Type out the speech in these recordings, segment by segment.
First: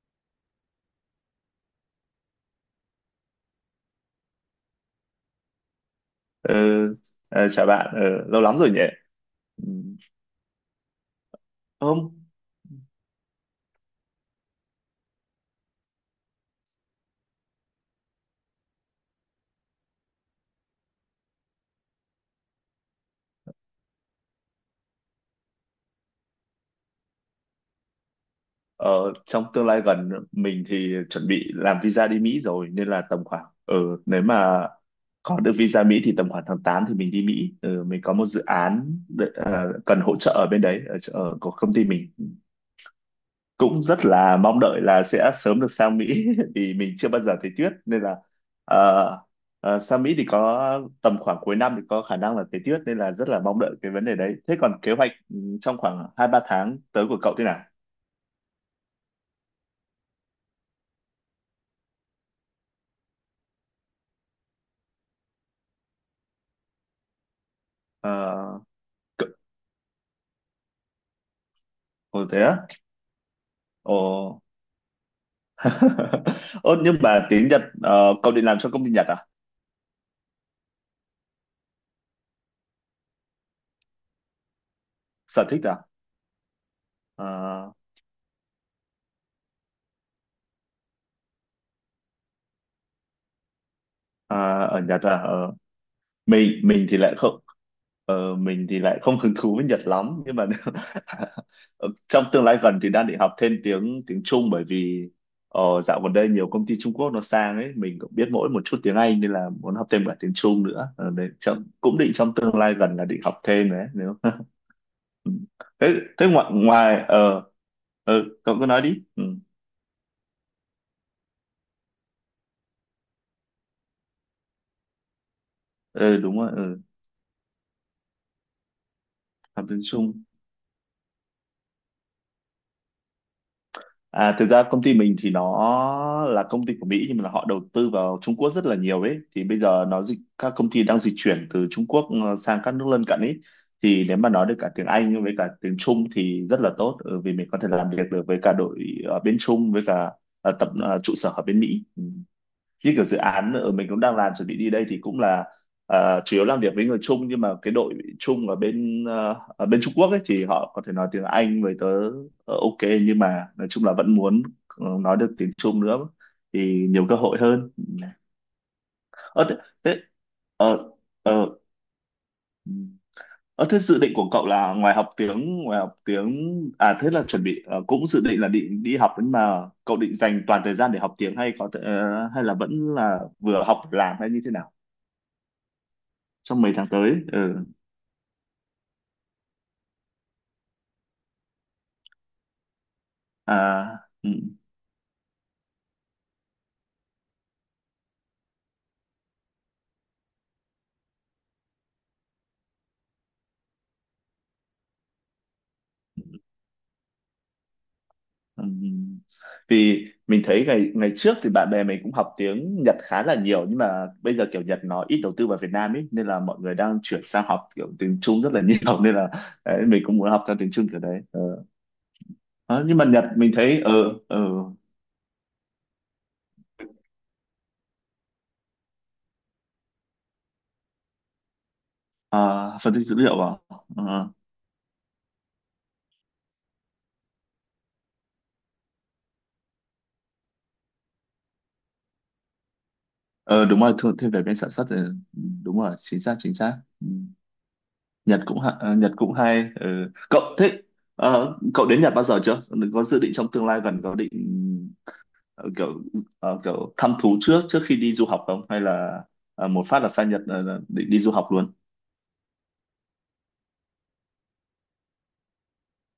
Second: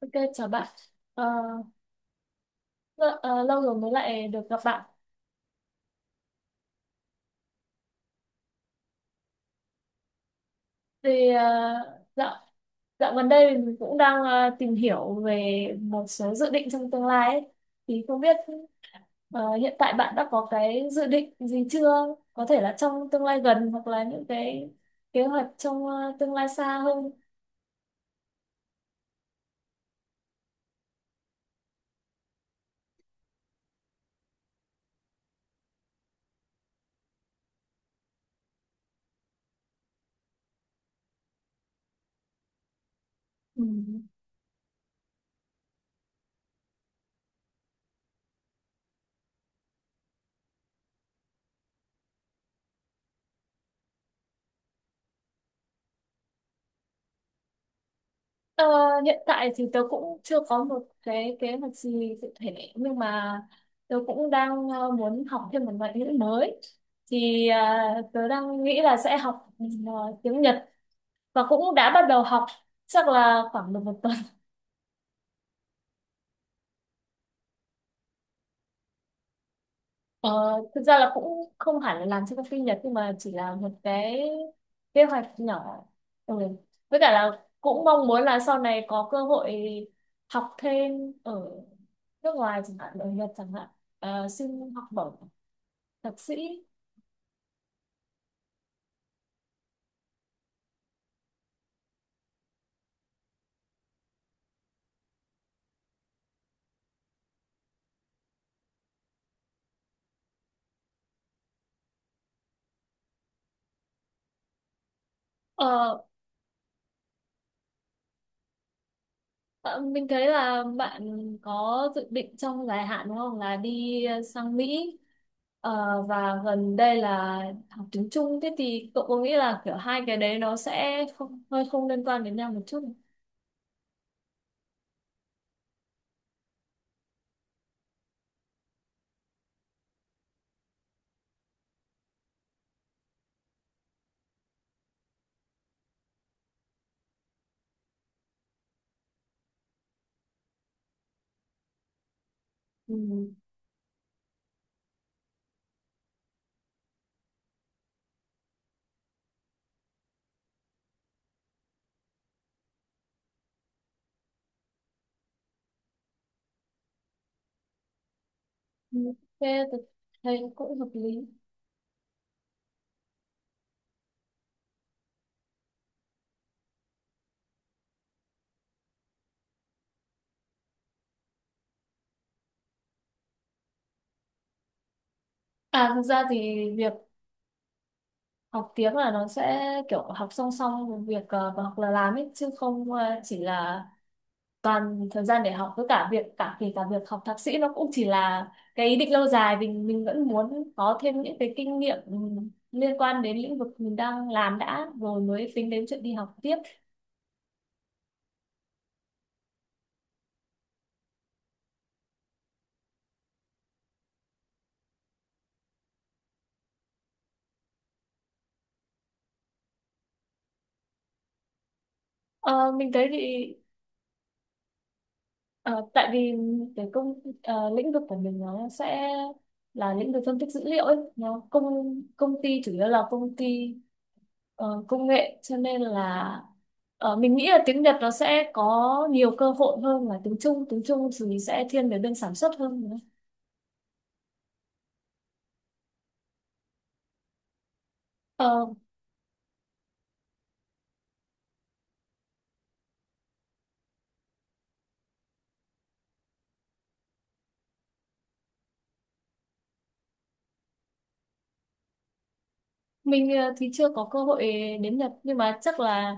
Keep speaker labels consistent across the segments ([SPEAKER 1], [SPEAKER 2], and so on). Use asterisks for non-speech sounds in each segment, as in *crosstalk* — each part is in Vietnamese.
[SPEAKER 1] Ok, chào bạn. Ờ, lâu rồi mới lại được gặp bạn.
[SPEAKER 2] Ờ, chào bạn, lâu lắm rồi nhỉ? Ừm,
[SPEAKER 1] Thì ờ,
[SPEAKER 2] Không,
[SPEAKER 1] dạo dạo gần đây mình cũng đang tìm hiểu về một số dự định trong tương lai ấy. Thì không biết hiện tại bạn đã có cái dự định gì chưa? Có thể là trong tương lai gần hoặc là những cái kế hoạch trong tương lai xa hơn.
[SPEAKER 2] ờ, trong tương lai gần mình thì chuẩn bị làm visa đi Mỹ rồi nên là tầm khoảng nếu mà có được visa Mỹ thì tầm khoảng tháng 8 thì mình đi Mỹ. Ờ, mình có một dự án cần hỗ trợ ở bên đấy ở của công ty mình.
[SPEAKER 1] Ừ.
[SPEAKER 2] Cũng rất là mong đợi là sẽ sớm được sang Mỹ *laughs* vì mình chưa bao giờ thấy tuyết nên là ờ, sang Mỹ thì có tầm khoảng cuối năm thì có khả năng là thấy tuyết nên là rất là mong đợi cái vấn đề đấy. Thế còn kế hoạch trong khoảng hai ba tháng tới của cậu thế nào?
[SPEAKER 1] Ờ, Hiện tại thì tớ cũng chưa có một cái kế hoạch gì cụ thể nhưng mà tớ cũng đang muốn học thêm một ngoại ngữ mới thì tớ
[SPEAKER 2] Ờ,
[SPEAKER 1] đang nghĩ là sẽ
[SPEAKER 2] cậu-
[SPEAKER 1] học tiếng Nhật và cũng đã bắt đầu
[SPEAKER 2] Ồ thế
[SPEAKER 1] học
[SPEAKER 2] á?
[SPEAKER 1] chắc là khoảng được một tuần.
[SPEAKER 2] Ồ. *laughs* Ồ nhưng mà tiếng Nhật cậu định làm cho công ty Nhật à?
[SPEAKER 1] Ờ, thực ra là cũng không hẳn là làm cho công ty Nhật nhưng mà chỉ là một cái kế hoạch
[SPEAKER 2] Sở thích à?
[SPEAKER 1] nhỏ. Ừ. Với cả là
[SPEAKER 2] Ờ,
[SPEAKER 1] cũng mong muốn là sau này có cơ hội học thêm ở nước ngoài, chẳng hạn ở Nhật chẳng hạn. Ờ, xin
[SPEAKER 2] ở
[SPEAKER 1] học
[SPEAKER 2] Nhật à?
[SPEAKER 1] bổng
[SPEAKER 2] Ờ.
[SPEAKER 1] thạc
[SPEAKER 2] Mình
[SPEAKER 1] sĩ.
[SPEAKER 2] mình thì lại không mình thì lại không hứng thú với Nhật lắm nhưng mà *laughs* ờ, trong tương lai gần thì đang định học thêm tiếng tiếng Trung bởi vì dạo gần đây nhiều công ty Trung Quốc nó sang ấy mình cũng biết mỗi một chút tiếng Anh nên là muốn học thêm cả tiếng Trung nữa. Ờ, đấy, cũng định trong tương lai gần là định học thêm đấy nếu *laughs* Ừ. thế
[SPEAKER 1] Ờ,
[SPEAKER 2] thế ngoài ngoài ờ ờ, cậu cứ nói đi
[SPEAKER 1] ờ, mình thấy là bạn có dự định trong dài hạn đúng không, là đi sang Mỹ. Ờ,
[SPEAKER 2] Ờ, đúng
[SPEAKER 1] và
[SPEAKER 2] rồi
[SPEAKER 1] gần đây là học tiếng Trung, thế thì cậu có nghĩ là
[SPEAKER 2] học
[SPEAKER 1] kiểu
[SPEAKER 2] tiếng
[SPEAKER 1] hai cái
[SPEAKER 2] Trung.
[SPEAKER 1] đấy nó sẽ không, hơi không liên quan đến nhau một chút không?
[SPEAKER 2] À, thực ra công ty mình thì nó là công ty của Mỹ nhưng mà họ đầu tư vào Trung Quốc rất là nhiều ấy, thì bây giờ nó dịch các công ty đang dịch chuyển từ Trung Quốc sang các nước lân cận ấy, thì nếu mà nói được cả tiếng Anh với cả tiếng Trung thì rất là tốt vì mình có thể làm việc được với cả đội ở bên Trung với cả trụ sở ở bên Mỹ. Như
[SPEAKER 1] Ừ.
[SPEAKER 2] kiểu dự án ở mình cũng đang làm chuẩn bị đi đây thì cũng là chủ yếu làm việc với người Trung, nhưng mà cái đội Trung ở bên Trung Quốc ấy thì họ có thể nói tiếng Anh với tớ ok, nhưng mà nói chung là vẫn muốn nói được tiếng Trung nữa thì nhiều cơ hội hơn.
[SPEAKER 1] Ừ,
[SPEAKER 2] Ờ
[SPEAKER 1] thế
[SPEAKER 2] thế
[SPEAKER 1] tôi
[SPEAKER 2] thế
[SPEAKER 1] thấy cũng hợp
[SPEAKER 2] ờ
[SPEAKER 1] lý.
[SPEAKER 2] ờ ờ, thế dự định của cậu là ngoài học tiếng à thế là chuẩn bị cũng dự định là định đi học nhưng mà cậu định dành toàn thời gian để học tiếng hay có thể, hay là vẫn là vừa học vừa làm hay như thế nào,
[SPEAKER 1] À, thực ra
[SPEAKER 2] trong
[SPEAKER 1] thì
[SPEAKER 2] mấy tháng
[SPEAKER 1] việc
[SPEAKER 2] tới
[SPEAKER 1] học tiếng là nó sẽ kiểu học song song với việc học là làm ấy, chứ không chỉ
[SPEAKER 2] à
[SPEAKER 1] là
[SPEAKER 2] ừ.
[SPEAKER 1] toàn thời gian để học. Với cả việc cả kể cả việc học thạc sĩ nó cũng chỉ là cái ý định lâu dài, mình vẫn muốn có thêm những cái kinh nghiệm liên quan đến lĩnh vực mình đang làm đã rồi mới tính đến chuyện đi học tiếp.
[SPEAKER 2] Ừ. Vì mình thấy ngày ngày trước thì bạn bè mình cũng học tiếng Nhật khá là nhiều, nhưng mà bây giờ kiểu Nhật nó ít đầu tư vào Việt Nam ấy nên là mọi người đang chuyển sang học kiểu tiếng Trung rất là *laughs* nhiều, nên là đấy, mình cũng muốn học theo tiếng Trung kiểu đấy
[SPEAKER 1] Ờ,
[SPEAKER 2] Ờ,
[SPEAKER 1] mình
[SPEAKER 2] nhưng mà
[SPEAKER 1] thấy thì
[SPEAKER 2] Nhật mình thấy ở ừ,
[SPEAKER 1] ờ, tại vì lĩnh vực của mình nó sẽ là lĩnh vực phân tích dữ liệu ấy, nó công công ty
[SPEAKER 2] ở
[SPEAKER 1] chủ
[SPEAKER 2] à,
[SPEAKER 1] yếu
[SPEAKER 2] phân tích
[SPEAKER 1] là
[SPEAKER 2] dữ
[SPEAKER 1] công
[SPEAKER 2] liệu à
[SPEAKER 1] ty
[SPEAKER 2] ờ
[SPEAKER 1] công nghệ, cho nên là mình nghĩ là tiếng Nhật nó sẽ có nhiều cơ hội hơn là tiếng Trung. Tiếng Trung thì sẽ thiên về bên sản xuất hơn nữa.
[SPEAKER 2] Ờ, đúng rồi thêm về bên sản xuất thì đúng rồi, chính xác chính xác. Ừ.
[SPEAKER 1] Ờ,
[SPEAKER 2] Nhật cũng hay Cậu đến Nhật bao giờ chưa, có dự định trong tương lai gần có định ờ, kiểu kiểu thăm thú trước trước khi đi du học không, hay là một phát là sang Nhật định đi du học luôn?
[SPEAKER 1] thì chưa có cơ hội đến Nhật nhưng mà chắc là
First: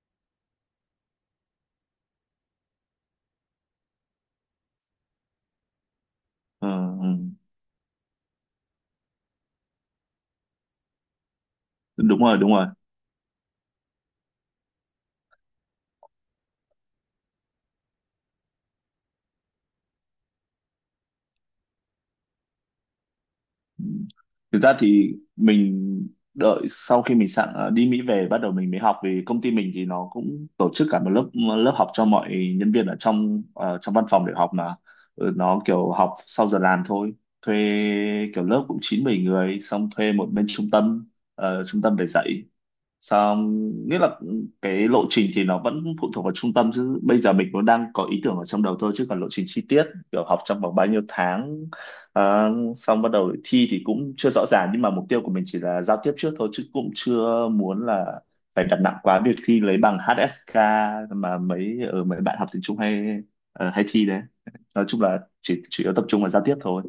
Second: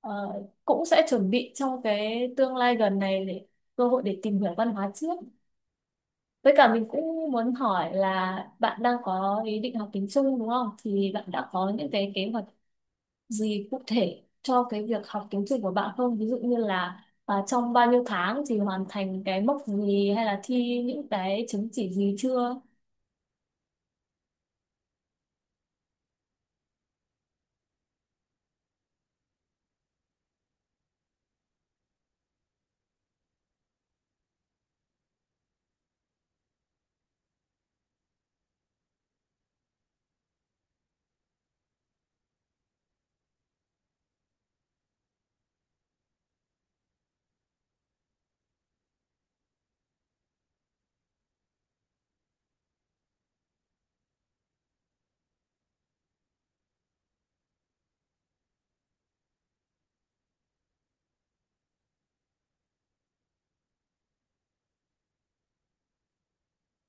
[SPEAKER 1] ờ, cũng sẽ chuẩn bị trong cái tương lai gần này để cơ hội để tìm hiểu văn hóa trước. Với
[SPEAKER 2] Ờ,
[SPEAKER 1] cả mình
[SPEAKER 2] ừ.
[SPEAKER 1] cũng muốn hỏi là bạn đang có ý định học tiếng Trung đúng không? Thì bạn đã có những cái
[SPEAKER 2] Đúng
[SPEAKER 1] kế
[SPEAKER 2] rồi
[SPEAKER 1] hoạch
[SPEAKER 2] đúng rồi,
[SPEAKER 1] gì cụ thể cho cái việc học tiến trình của bạn không? Ví dụ như là trong bao nhiêu tháng thì hoàn thành cái mốc gì, hay là thi những cái chứng chỉ gì chưa?
[SPEAKER 2] thực ra thì mình đợi sau khi mình sẵn đi Mỹ về bắt đầu mình mới học, vì công ty mình thì nó cũng tổ chức cả một lớp lớp học cho mọi nhân viên trong văn phòng để học mà. Ừ, nó kiểu học sau giờ làm thôi, thuê kiểu lớp cũng chín 10 người xong thuê một bên trung tâm trung tâm về dạy. Xong nghĩa là cái lộ trình thì nó vẫn phụ thuộc vào trung tâm, chứ bây giờ mình cũng đang có ý tưởng ở trong đầu thôi, chứ còn lộ trình chi tiết kiểu học trong vòng bao nhiêu tháng xong bắt đầu thi thì cũng chưa rõ ràng, nhưng mà mục tiêu của mình chỉ là giao tiếp trước thôi, chứ cũng chưa muốn là phải đặt nặng quá việc thi lấy bằng HSK mà mấy bạn học tiếng Trung hay thi đấy, nói chung là chỉ chủ yếu tập trung vào giao tiếp thôi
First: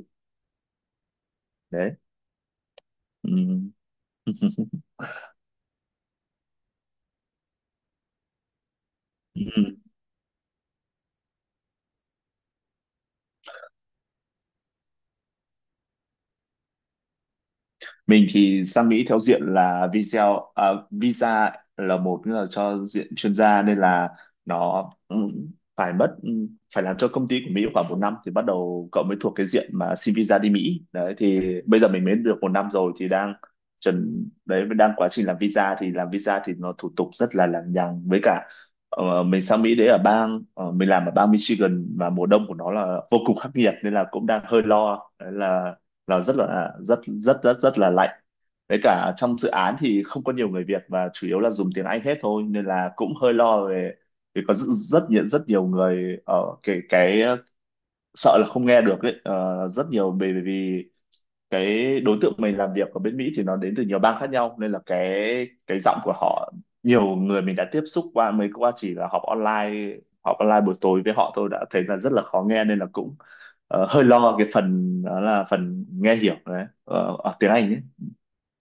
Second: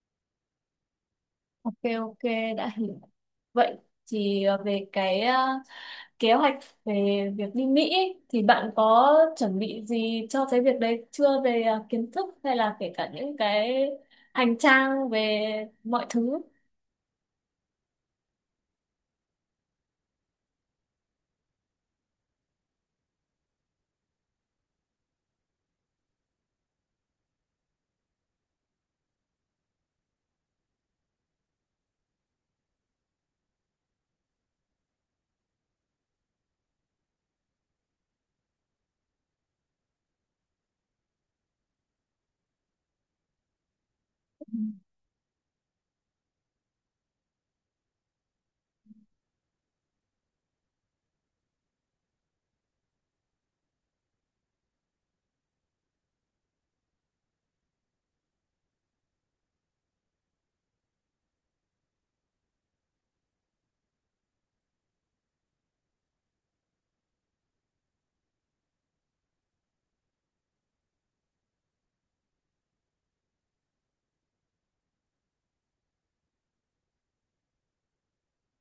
[SPEAKER 1] Ok,
[SPEAKER 2] đấy
[SPEAKER 1] ok, đã hiểu.
[SPEAKER 2] ừ.
[SPEAKER 1] Vậy thì kế hoạch về việc đi Mỹ ấy, thì bạn có chuẩn bị
[SPEAKER 2] *laughs*
[SPEAKER 1] gì cho cái việc đấy chưa, về kiến thức hay là kể cả những cái hành trang về mọi thứ?
[SPEAKER 2] Mình thì sang Mỹ theo diện là visa à, visa là một nữa là cho diện chuyên gia nên là nó phải mất phải làm cho công ty của Mỹ khoảng một năm thì bắt đầu cậu mới thuộc cái diện mà xin visa đi Mỹ đấy, thì bây giờ mình mới được một năm rồi thì đang chuẩn đấy, đang quá trình làm visa thì nó thủ tục rất là lằng nhằng. Với cả mình sang Mỹ đấy mình làm ở bang Michigan và mùa đông của nó là vô cùng khắc nghiệt nên là cũng đang hơi lo đấy là rất là rất rất rất rất là lạnh. Với cả trong dự án thì không có nhiều người Việt và chủ yếu là dùng tiếng Anh hết thôi nên là cũng hơi lo về, vì có rất rất nhiều người ở cái sợ là không nghe được ấy rất nhiều, bởi vì cái đối tượng mình làm việc ở bên Mỹ thì nó đến từ nhiều bang khác nhau nên là cái giọng của họ nhiều người mình đã tiếp xúc qua mới qua chỉ là họp online buổi tối với họ tôi đã thấy là rất là khó nghe nên là cũng hơi lo cái phần đó là phần nghe hiểu đấy ở tiếng Anh ấy.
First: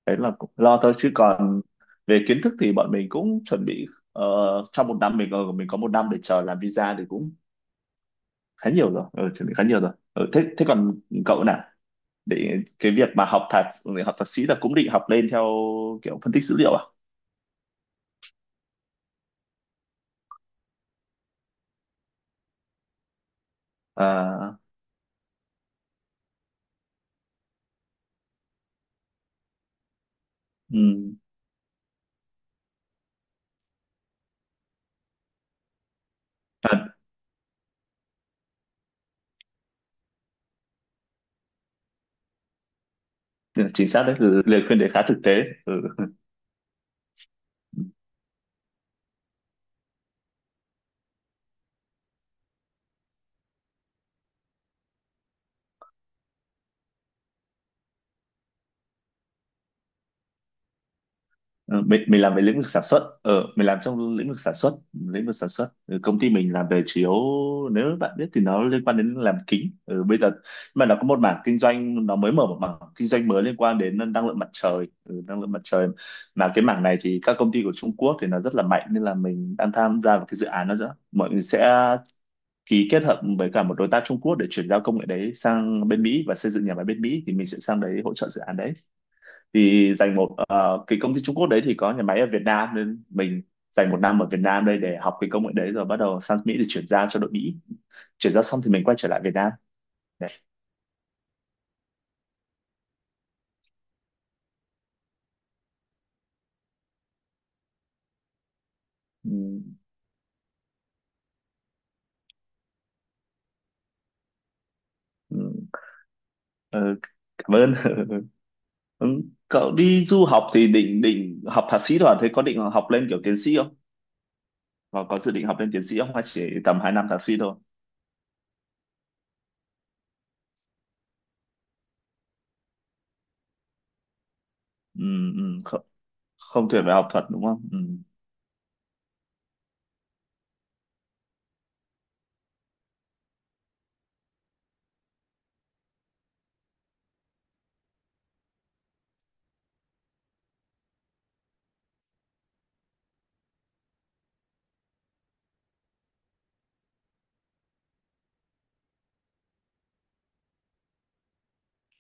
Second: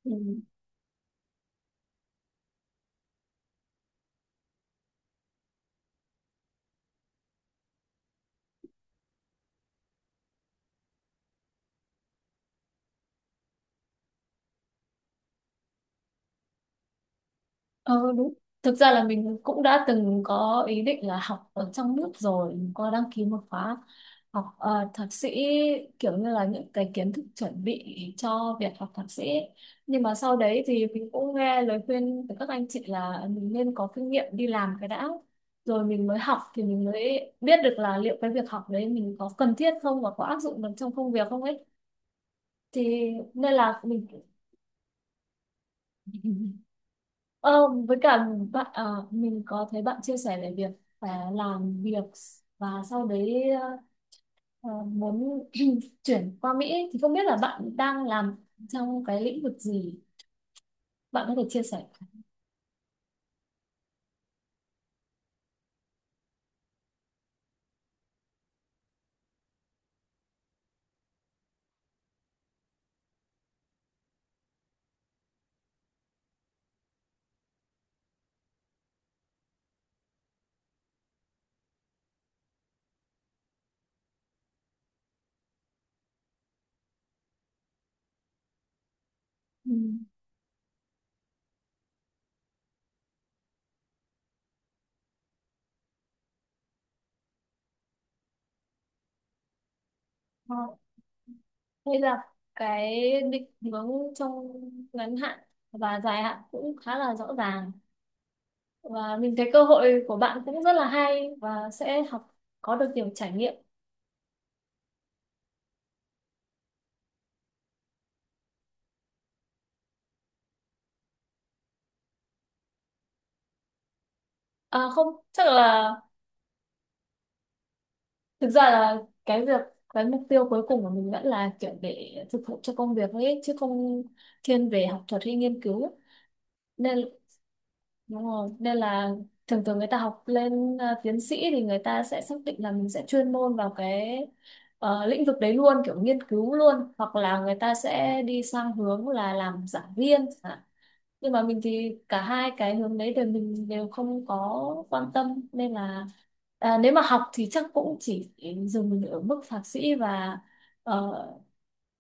[SPEAKER 1] Ừ.
[SPEAKER 2] Đấy là cũng lo thôi, chứ còn về kiến thức thì bọn mình cũng chuẩn bị ờ, trong một năm mình có một năm để chờ làm visa thì cũng khá nhiều rồi chuẩn bị khá nhiều rồi thế thế còn cậu nào, để cái việc mà học thạc sĩ là cũng định học lên theo kiểu phân tích dữ liệu à,
[SPEAKER 1] Ờ đúng. Thực ra là mình cũng đã từng có ý định là học ở trong nước rồi, mình có đăng ký một khóa học
[SPEAKER 2] à
[SPEAKER 1] thạc sĩ, kiểu như là những cái kiến thức chuẩn bị cho việc học thạc sĩ. Nhưng mà sau đấy thì mình
[SPEAKER 2] ừ,
[SPEAKER 1] cũng nghe lời khuyên từ các anh chị là mình nên có kinh nghiệm đi làm cái đã. Rồi mình mới học thì mình mới biết được là liệu cái việc học đấy mình có cần thiết không và có áp dụng được trong công việc không ấy. Thì nên là
[SPEAKER 2] chính xác
[SPEAKER 1] mình
[SPEAKER 2] đấy ừ, lời khuyên đấy khá thực tế ừ.
[SPEAKER 1] *laughs* ờ, với cả mình có thấy bạn chia sẻ về việc phải làm việc và sau đấy ờ, muốn *clears throat* chuyển qua Mỹ ấy, thì không biết là bạn đang làm trong cái lĩnh vực gì, bạn có thể chia
[SPEAKER 2] Ừ,
[SPEAKER 1] sẻ
[SPEAKER 2] mình,
[SPEAKER 1] không?
[SPEAKER 2] mình làm về lĩnh vực sản xuất mình làm trong lĩnh vực sản xuất công ty mình làm về chủ yếu nếu bạn biết thì nó liên quan đến làm kính bây giờ mà nó có một mảng kinh doanh, nó mới mở một mảng kinh doanh mới liên quan đến năng lượng mặt trời năng lượng mặt trời mà cái mảng này thì các công ty của Trung Quốc thì nó rất là mạnh nên là mình đang tham gia vào cái dự án đó nữa. Mọi người sẽ ký kết hợp với cả một đối tác Trung Quốc để chuyển giao công nghệ đấy sang bên Mỹ và xây dựng nhà máy bên Mỹ, thì mình sẽ sang đấy hỗ trợ dự án đấy.
[SPEAKER 1] Ừ.
[SPEAKER 2] Thì dành một ờ, cái công ty Trung Quốc đấy thì có nhà máy ở Việt Nam, nên mình dành một năm ở Việt Nam đây để học cái công nghệ đấy rồi bắt đầu sang Mỹ để chuyển giao cho đội Mỹ. Chuyển giao xong thì mình quay trở lại Việt Nam. Đấy.
[SPEAKER 1] Ờ, hay là cái định hướng trong ngắn hạn và dài hạn cũng khá là rõ ràng, và mình thấy
[SPEAKER 2] Ừ,
[SPEAKER 1] cơ hội của bạn cũng rất là hay và sẽ học có được nhiều trải nghiệm.
[SPEAKER 2] ừ, ờ, cảm ơn. *laughs* Ừ, cậu đi du học thì định định học thạc sĩ rồi thế có định học lên kiểu tiến sĩ không?
[SPEAKER 1] À,
[SPEAKER 2] Có
[SPEAKER 1] không
[SPEAKER 2] có dự
[SPEAKER 1] chắc
[SPEAKER 2] định học lên tiến
[SPEAKER 1] là
[SPEAKER 2] sĩ không hay chỉ tầm 2 năm thạc sĩ thôi?
[SPEAKER 1] thực ra là cái việc cái mục tiêu cuối cùng của mình vẫn là kiểu để phục vụ cho công việc thôi ấy, chứ không thiên về
[SPEAKER 2] Ừ,
[SPEAKER 1] học thuật hay
[SPEAKER 2] ừ,
[SPEAKER 1] nghiên cứu
[SPEAKER 2] không tuyển về
[SPEAKER 1] nên.
[SPEAKER 2] học thuật đúng không
[SPEAKER 1] Đúng rồi, nên là thường thường người ta học lên tiến sĩ thì người ta sẽ xác định là mình sẽ chuyên môn vào cái lĩnh vực đấy luôn, kiểu nghiên cứu luôn, hoặc là người ta sẽ đi sang hướng là làm giảng viên chẳng hạn. Nhưng mà mình thì cả hai cái hướng đấy đều mình đều không có quan tâm, nên là nếu mà học thì chắc cũng chỉ dừng ở mức thạc sĩ và ờ,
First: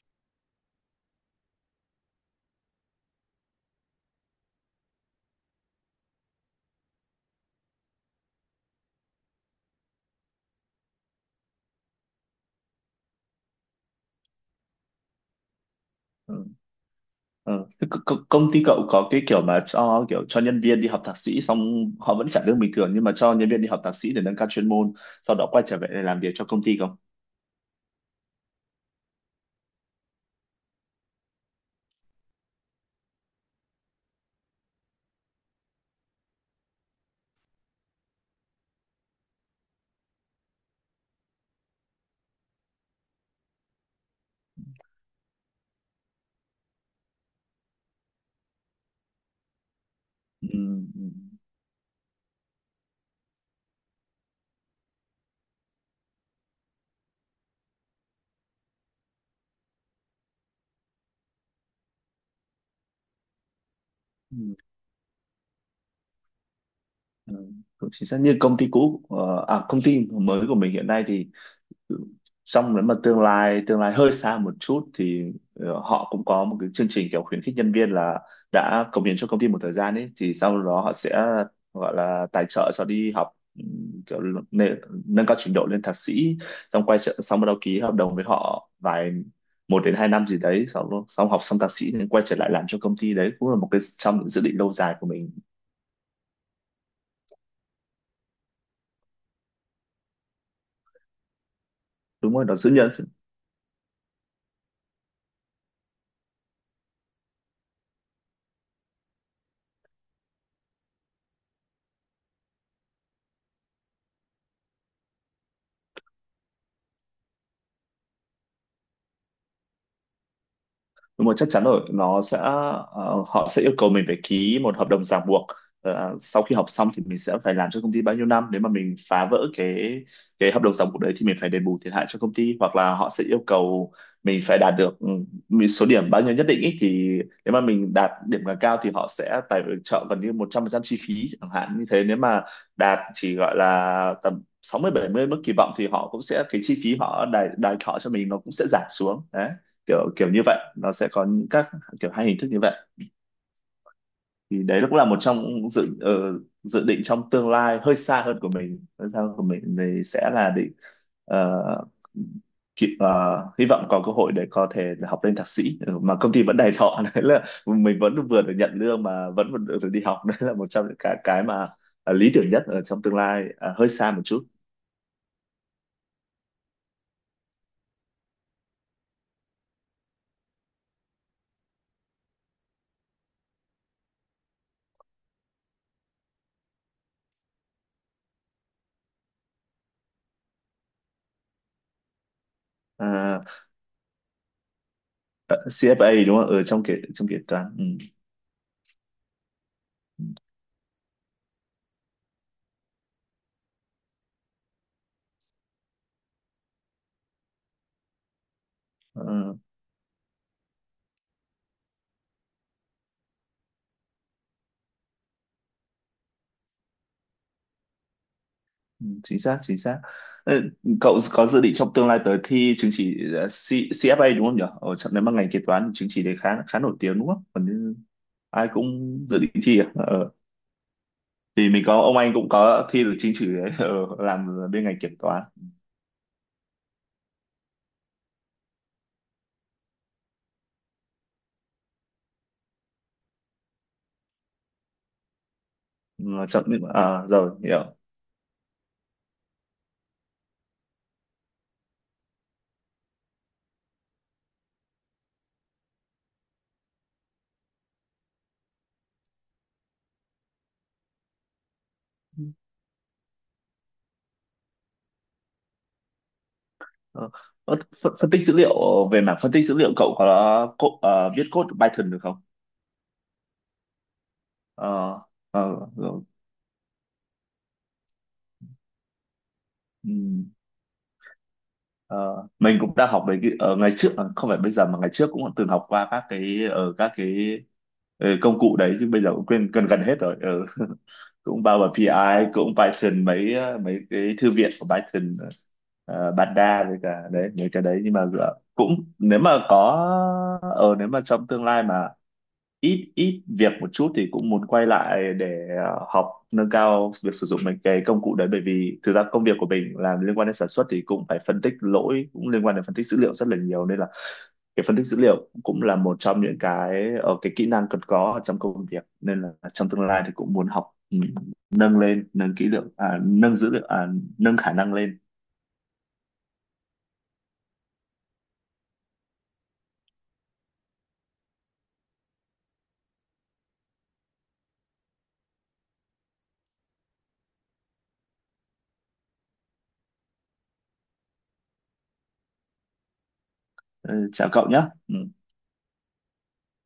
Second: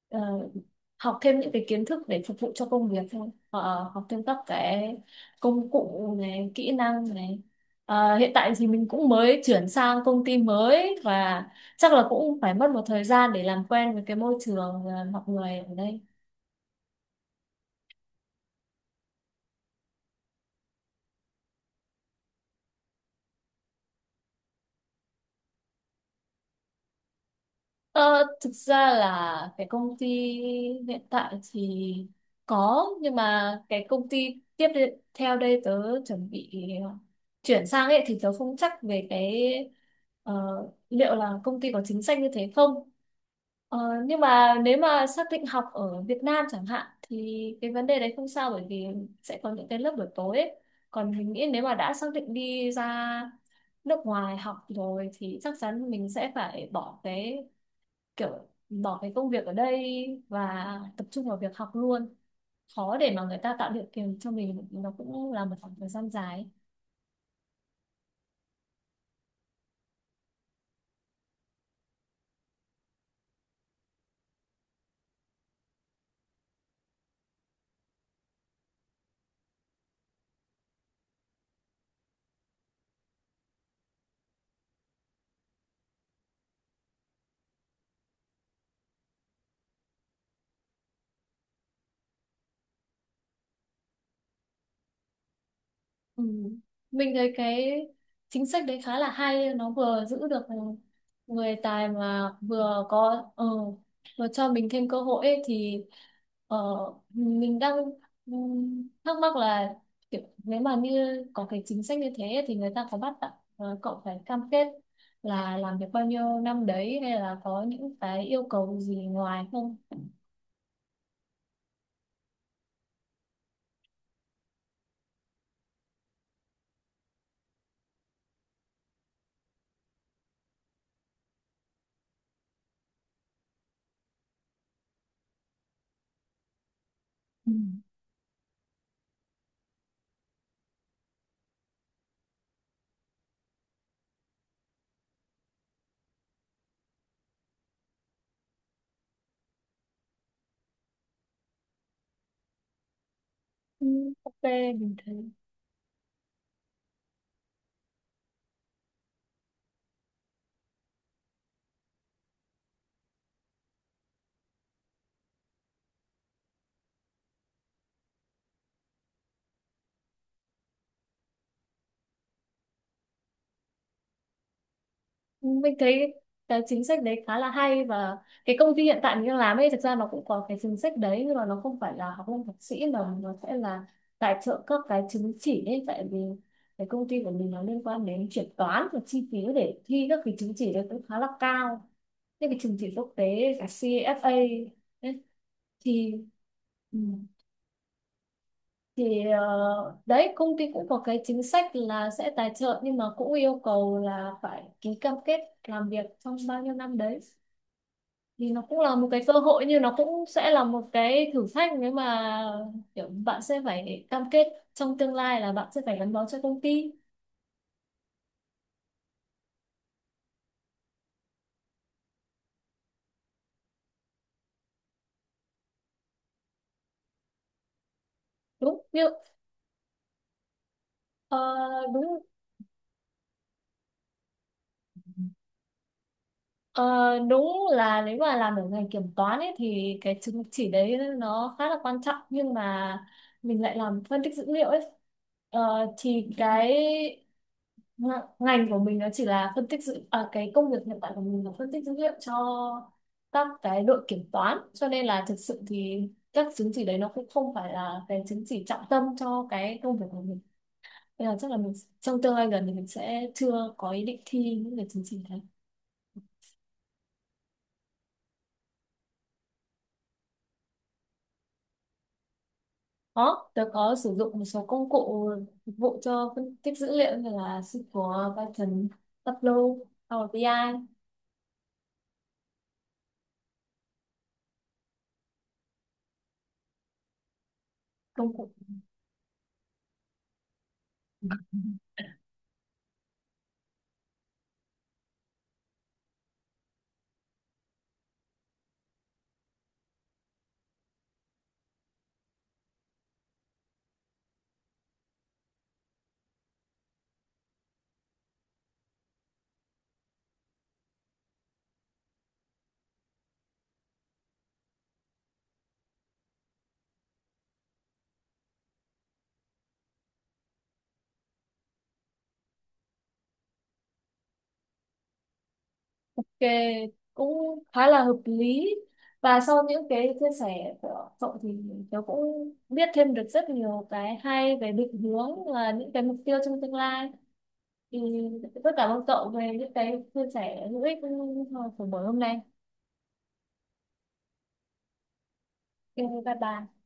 [SPEAKER 1] ờ, học thêm những cái kiến thức để phục vụ cho công việc thôi. Ờ, học thêm các cái công cụ này, kỹ năng này. À, hiện tại thì mình cũng mới chuyển sang công ty mới và chắc là cũng phải mất một thời gian để làm quen với cái môi trường, mọi người ở đây.
[SPEAKER 2] Ừ. Ừ. Thế công ty cậu có cái kiểu mà cho kiểu cho nhân viên đi học thạc sĩ xong họ vẫn trả lương bình thường nhưng mà cho nhân viên đi học thạc sĩ để nâng cao chuyên môn sau đó quay trở về để làm việc cho công ty không
[SPEAKER 1] Ờ, thực ra là cái công ty hiện tại thì có, nhưng mà cái công ty theo đây tớ chuẩn bị à, chuyển sang ấy thì tớ không chắc về cái ờ, liệu là công ty có chính sách như thế không. Ờ, nhưng mà nếu mà xác định học ở Việt Nam chẳng hạn thì cái vấn đề đấy không sao, bởi vì sẽ có những cái lớp buổi tối
[SPEAKER 2] ừ.
[SPEAKER 1] ấy.
[SPEAKER 2] Ừ.
[SPEAKER 1] Còn mình nghĩ nếu mà đã xác định đi ra nước ngoài học rồi thì chắc chắn mình sẽ phải bỏ cái, kiểu bỏ cái công việc ở đây và tập trung vào việc học luôn, khó để mà người ta tạo điều kiện cho
[SPEAKER 2] Ừ.
[SPEAKER 1] mình, nó cũng là một khoảng thời gian dài ấy.
[SPEAKER 2] Ừ. Cũng chính xác như công ty cũ công ty mới của mình hiện nay thì xong nếu mà tương lai hơi xa một chút thì họ cũng có một cái chương trình kiểu khuyến khích nhân viên là đã cống hiến cho công ty một thời gian ấy thì sau đó họ sẽ gọi là tài trợ cho đi học, kiểu nâng, nâng cao trình độ lên thạc sĩ, xong quay trở xong bắt đầu ký hợp đồng với họ một đến 2 năm gì đấy, xong xong học xong thạc sĩ nên quay trở lại làm cho công ty. Đấy cũng là một cái trong những dự định lâu dài của mình.
[SPEAKER 1] Ừ. Mình thấy cái chính sách đấy khá là hay, nó vừa giữ được người tài mà
[SPEAKER 2] Đúng rồi, nó giữ
[SPEAKER 1] vừa
[SPEAKER 2] nhân.
[SPEAKER 1] có vừa cho mình thêm cơ hội ấy, thì ờ, mình đang thắc mắc là kiểu, nếu mà như có cái chính sách như thế ấy, thì người ta có bắt cậu phải cam kết là làm việc bao nhiêu năm đấy hay là có những cái yêu cầu gì ngoài không?
[SPEAKER 2] Đúng rồi, chắc chắn rồi, nó sẽ họ sẽ yêu cầu mình phải ký một hợp đồng ràng buộc. Ờ, sau khi học xong thì mình sẽ phải làm cho công ty bao nhiêu năm, nếu mà mình phá vỡ cái hợp đồng ràng buộc đấy thì mình phải đền bù thiệt hại cho công ty, hoặc là họ sẽ yêu cầu mình phải đạt được một số điểm bao nhiêu nhất định ý. Thì
[SPEAKER 1] Ừ.
[SPEAKER 2] nếu mà mình đạt điểm càng cao thì họ sẽ tài trợ gần như 100% chi phí, chẳng hạn như thế. Nếu mà đạt chỉ gọi là tầm 60 70 mức kỳ vọng thì họ cũng sẽ, cái chi phí họ đài đài thọ cho mình nó cũng sẽ giảm xuống. Đấy, kiểu kiểu như vậy, nó sẽ có những các kiểu hai hình thức như vậy.
[SPEAKER 1] Ừ, ok,
[SPEAKER 2] Thì đấy
[SPEAKER 1] mình
[SPEAKER 2] cũng là
[SPEAKER 1] thấy
[SPEAKER 2] một trong dự định trong tương lai hơi xa hơn của mình, thì sẽ là định ờ, kịp- ờ, hy vọng có cơ hội để có thể là học lên thạc sĩ. Ừ, mà công ty vẫn đầy thọ *laughs* đấy là mình vẫn vừa được nhận lương mà vẫn vẫn được đi học. *laughs* Đấy là một trong những cái mà lý tưởng nhất ở trong tương lai. À, hơi xa một chút.
[SPEAKER 1] mình thấy cái chính sách đấy khá là hay, và cái công ty hiện tại mình đang làm ấy thực ra nó cũng có cái chính sách đấy, nhưng mà nó không phải là học lên thạc sĩ mà nó sẽ là tài trợ các cái chứng chỉ ấy. Tại vì cái công ty của mình nó liên quan đến chuyển toán và chi phí để thi các cái chứng chỉ đấy cũng khá là cao, những cái chứng chỉ quốc
[SPEAKER 2] À,
[SPEAKER 1] tế cả CFA ấy,
[SPEAKER 2] CFA
[SPEAKER 1] thì
[SPEAKER 2] đúng không, ở
[SPEAKER 1] ừ,
[SPEAKER 2] trong kế toán? Ừ.
[SPEAKER 1] thì đấy, công ty cũng có cái chính sách là sẽ tài trợ nhưng mà cũng yêu cầu là phải ký cam kết làm việc trong bao nhiêu năm đấy, thì nó cũng là một cái cơ
[SPEAKER 2] Ờ.
[SPEAKER 1] hội nhưng nó cũng sẽ là một cái thử thách, nếu mà kiểu bạn sẽ phải cam kết trong tương lai là bạn sẽ phải gắn bó cho công ty.
[SPEAKER 2] Ừ, chính xác, chính xác. Ờ, cậu có dự định trong tương lai tới thi chứng chỉ CFA đúng không nhỉ? Ở trong, nếu mà ngành kế toán thì chứng chỉ đấy khá khá nổi tiếng đúng không, còn như ai
[SPEAKER 1] đúng như
[SPEAKER 2] cũng dự định thi à? Ờ,
[SPEAKER 1] ờ,
[SPEAKER 2] vì mình có ông
[SPEAKER 1] đúng
[SPEAKER 2] anh cũng có thi được chứng chỉ đấy, làm bên ngành kiểm toán.
[SPEAKER 1] ờ, đúng là nếu mà làm ở ngành kiểm toán ấy thì cái chứng chỉ đấy nó khá là quan trọng, nhưng mà mình lại làm phân tích dữ liệu ấy. Ờ,
[SPEAKER 2] Ừ,
[SPEAKER 1] thì
[SPEAKER 2] trong
[SPEAKER 1] cái
[SPEAKER 2] những à, rồi hiểu.
[SPEAKER 1] Ng- ngành của mình nó chỉ là phân tích dữ à, cái công việc hiện tại của mình là phân tích dữ liệu cho các cái đội kiểm toán, cho nên là thực sự thì các chứng chỉ đấy nó cũng không phải là cái chứng chỉ trọng tâm cho cái công việc của mình, nên là chắc là mình trong tương lai gần thì mình sẽ chưa có ý định thi những cái chứng chỉ đấy.
[SPEAKER 2] Ờ, ờ, phân tích dữ liệu. Ờ, về mảng phân tích dữ liệu cậu có viết code Python được không?
[SPEAKER 1] Có, tớ có sử dụng một số công
[SPEAKER 2] Ờ,
[SPEAKER 1] cụ phục
[SPEAKER 2] ờ,
[SPEAKER 1] vụ
[SPEAKER 2] rồi.
[SPEAKER 1] cho phân tích dữ liệu như là SQL, Python, Tableau, Power BI
[SPEAKER 2] Ừ.
[SPEAKER 1] ai,
[SPEAKER 2] Ờ, mình cũng đã học về cái ở ngày trước, à, không phải bây giờ mà ngày trước cũng từng học qua các cái ở
[SPEAKER 1] công
[SPEAKER 2] công cụ đấy, chứ bây giờ cũng quên gần gần hết rồi. Ừ. *laughs*
[SPEAKER 1] cụ.
[SPEAKER 2] Cũng bao gồm pê I cũng Python, mấy cái thư viện của Python, Panda với cả đấy mấy cái đấy. Nhưng mà dựa cũng, nếu mà có nếu mà trong tương lai mà ít ít việc một chút thì cũng muốn quay lại để học nâng cao việc sử dụng mấy cái công cụ đấy, bởi vì thực ra công việc của mình làm liên quan đến sản xuất thì cũng phải phân tích lỗi, cũng liên quan đến phân tích dữ liệu rất là nhiều, nên là cái phân tích dữ liệu cũng là một trong những cái kỹ năng cần có ở trong công việc, nên là trong tương lai thì cũng muốn học nâng lên, nâng kỹ lượng à, nâng dữ liệu à, nâng khả năng lên.
[SPEAKER 1] Ok, cũng khá là hợp lý, và sau những cái chia sẻ của cậu thì tớ cũng biết thêm được rất nhiều cái hay về định hướng và những cái mục tiêu trong tương lai, thì rất cảm ơn cậu về những cái chia sẻ hữu ích của buổi hôm nay.
[SPEAKER 2] Ừ, chào cậu nhé. Ừ.
[SPEAKER 1] Ok, bye bye.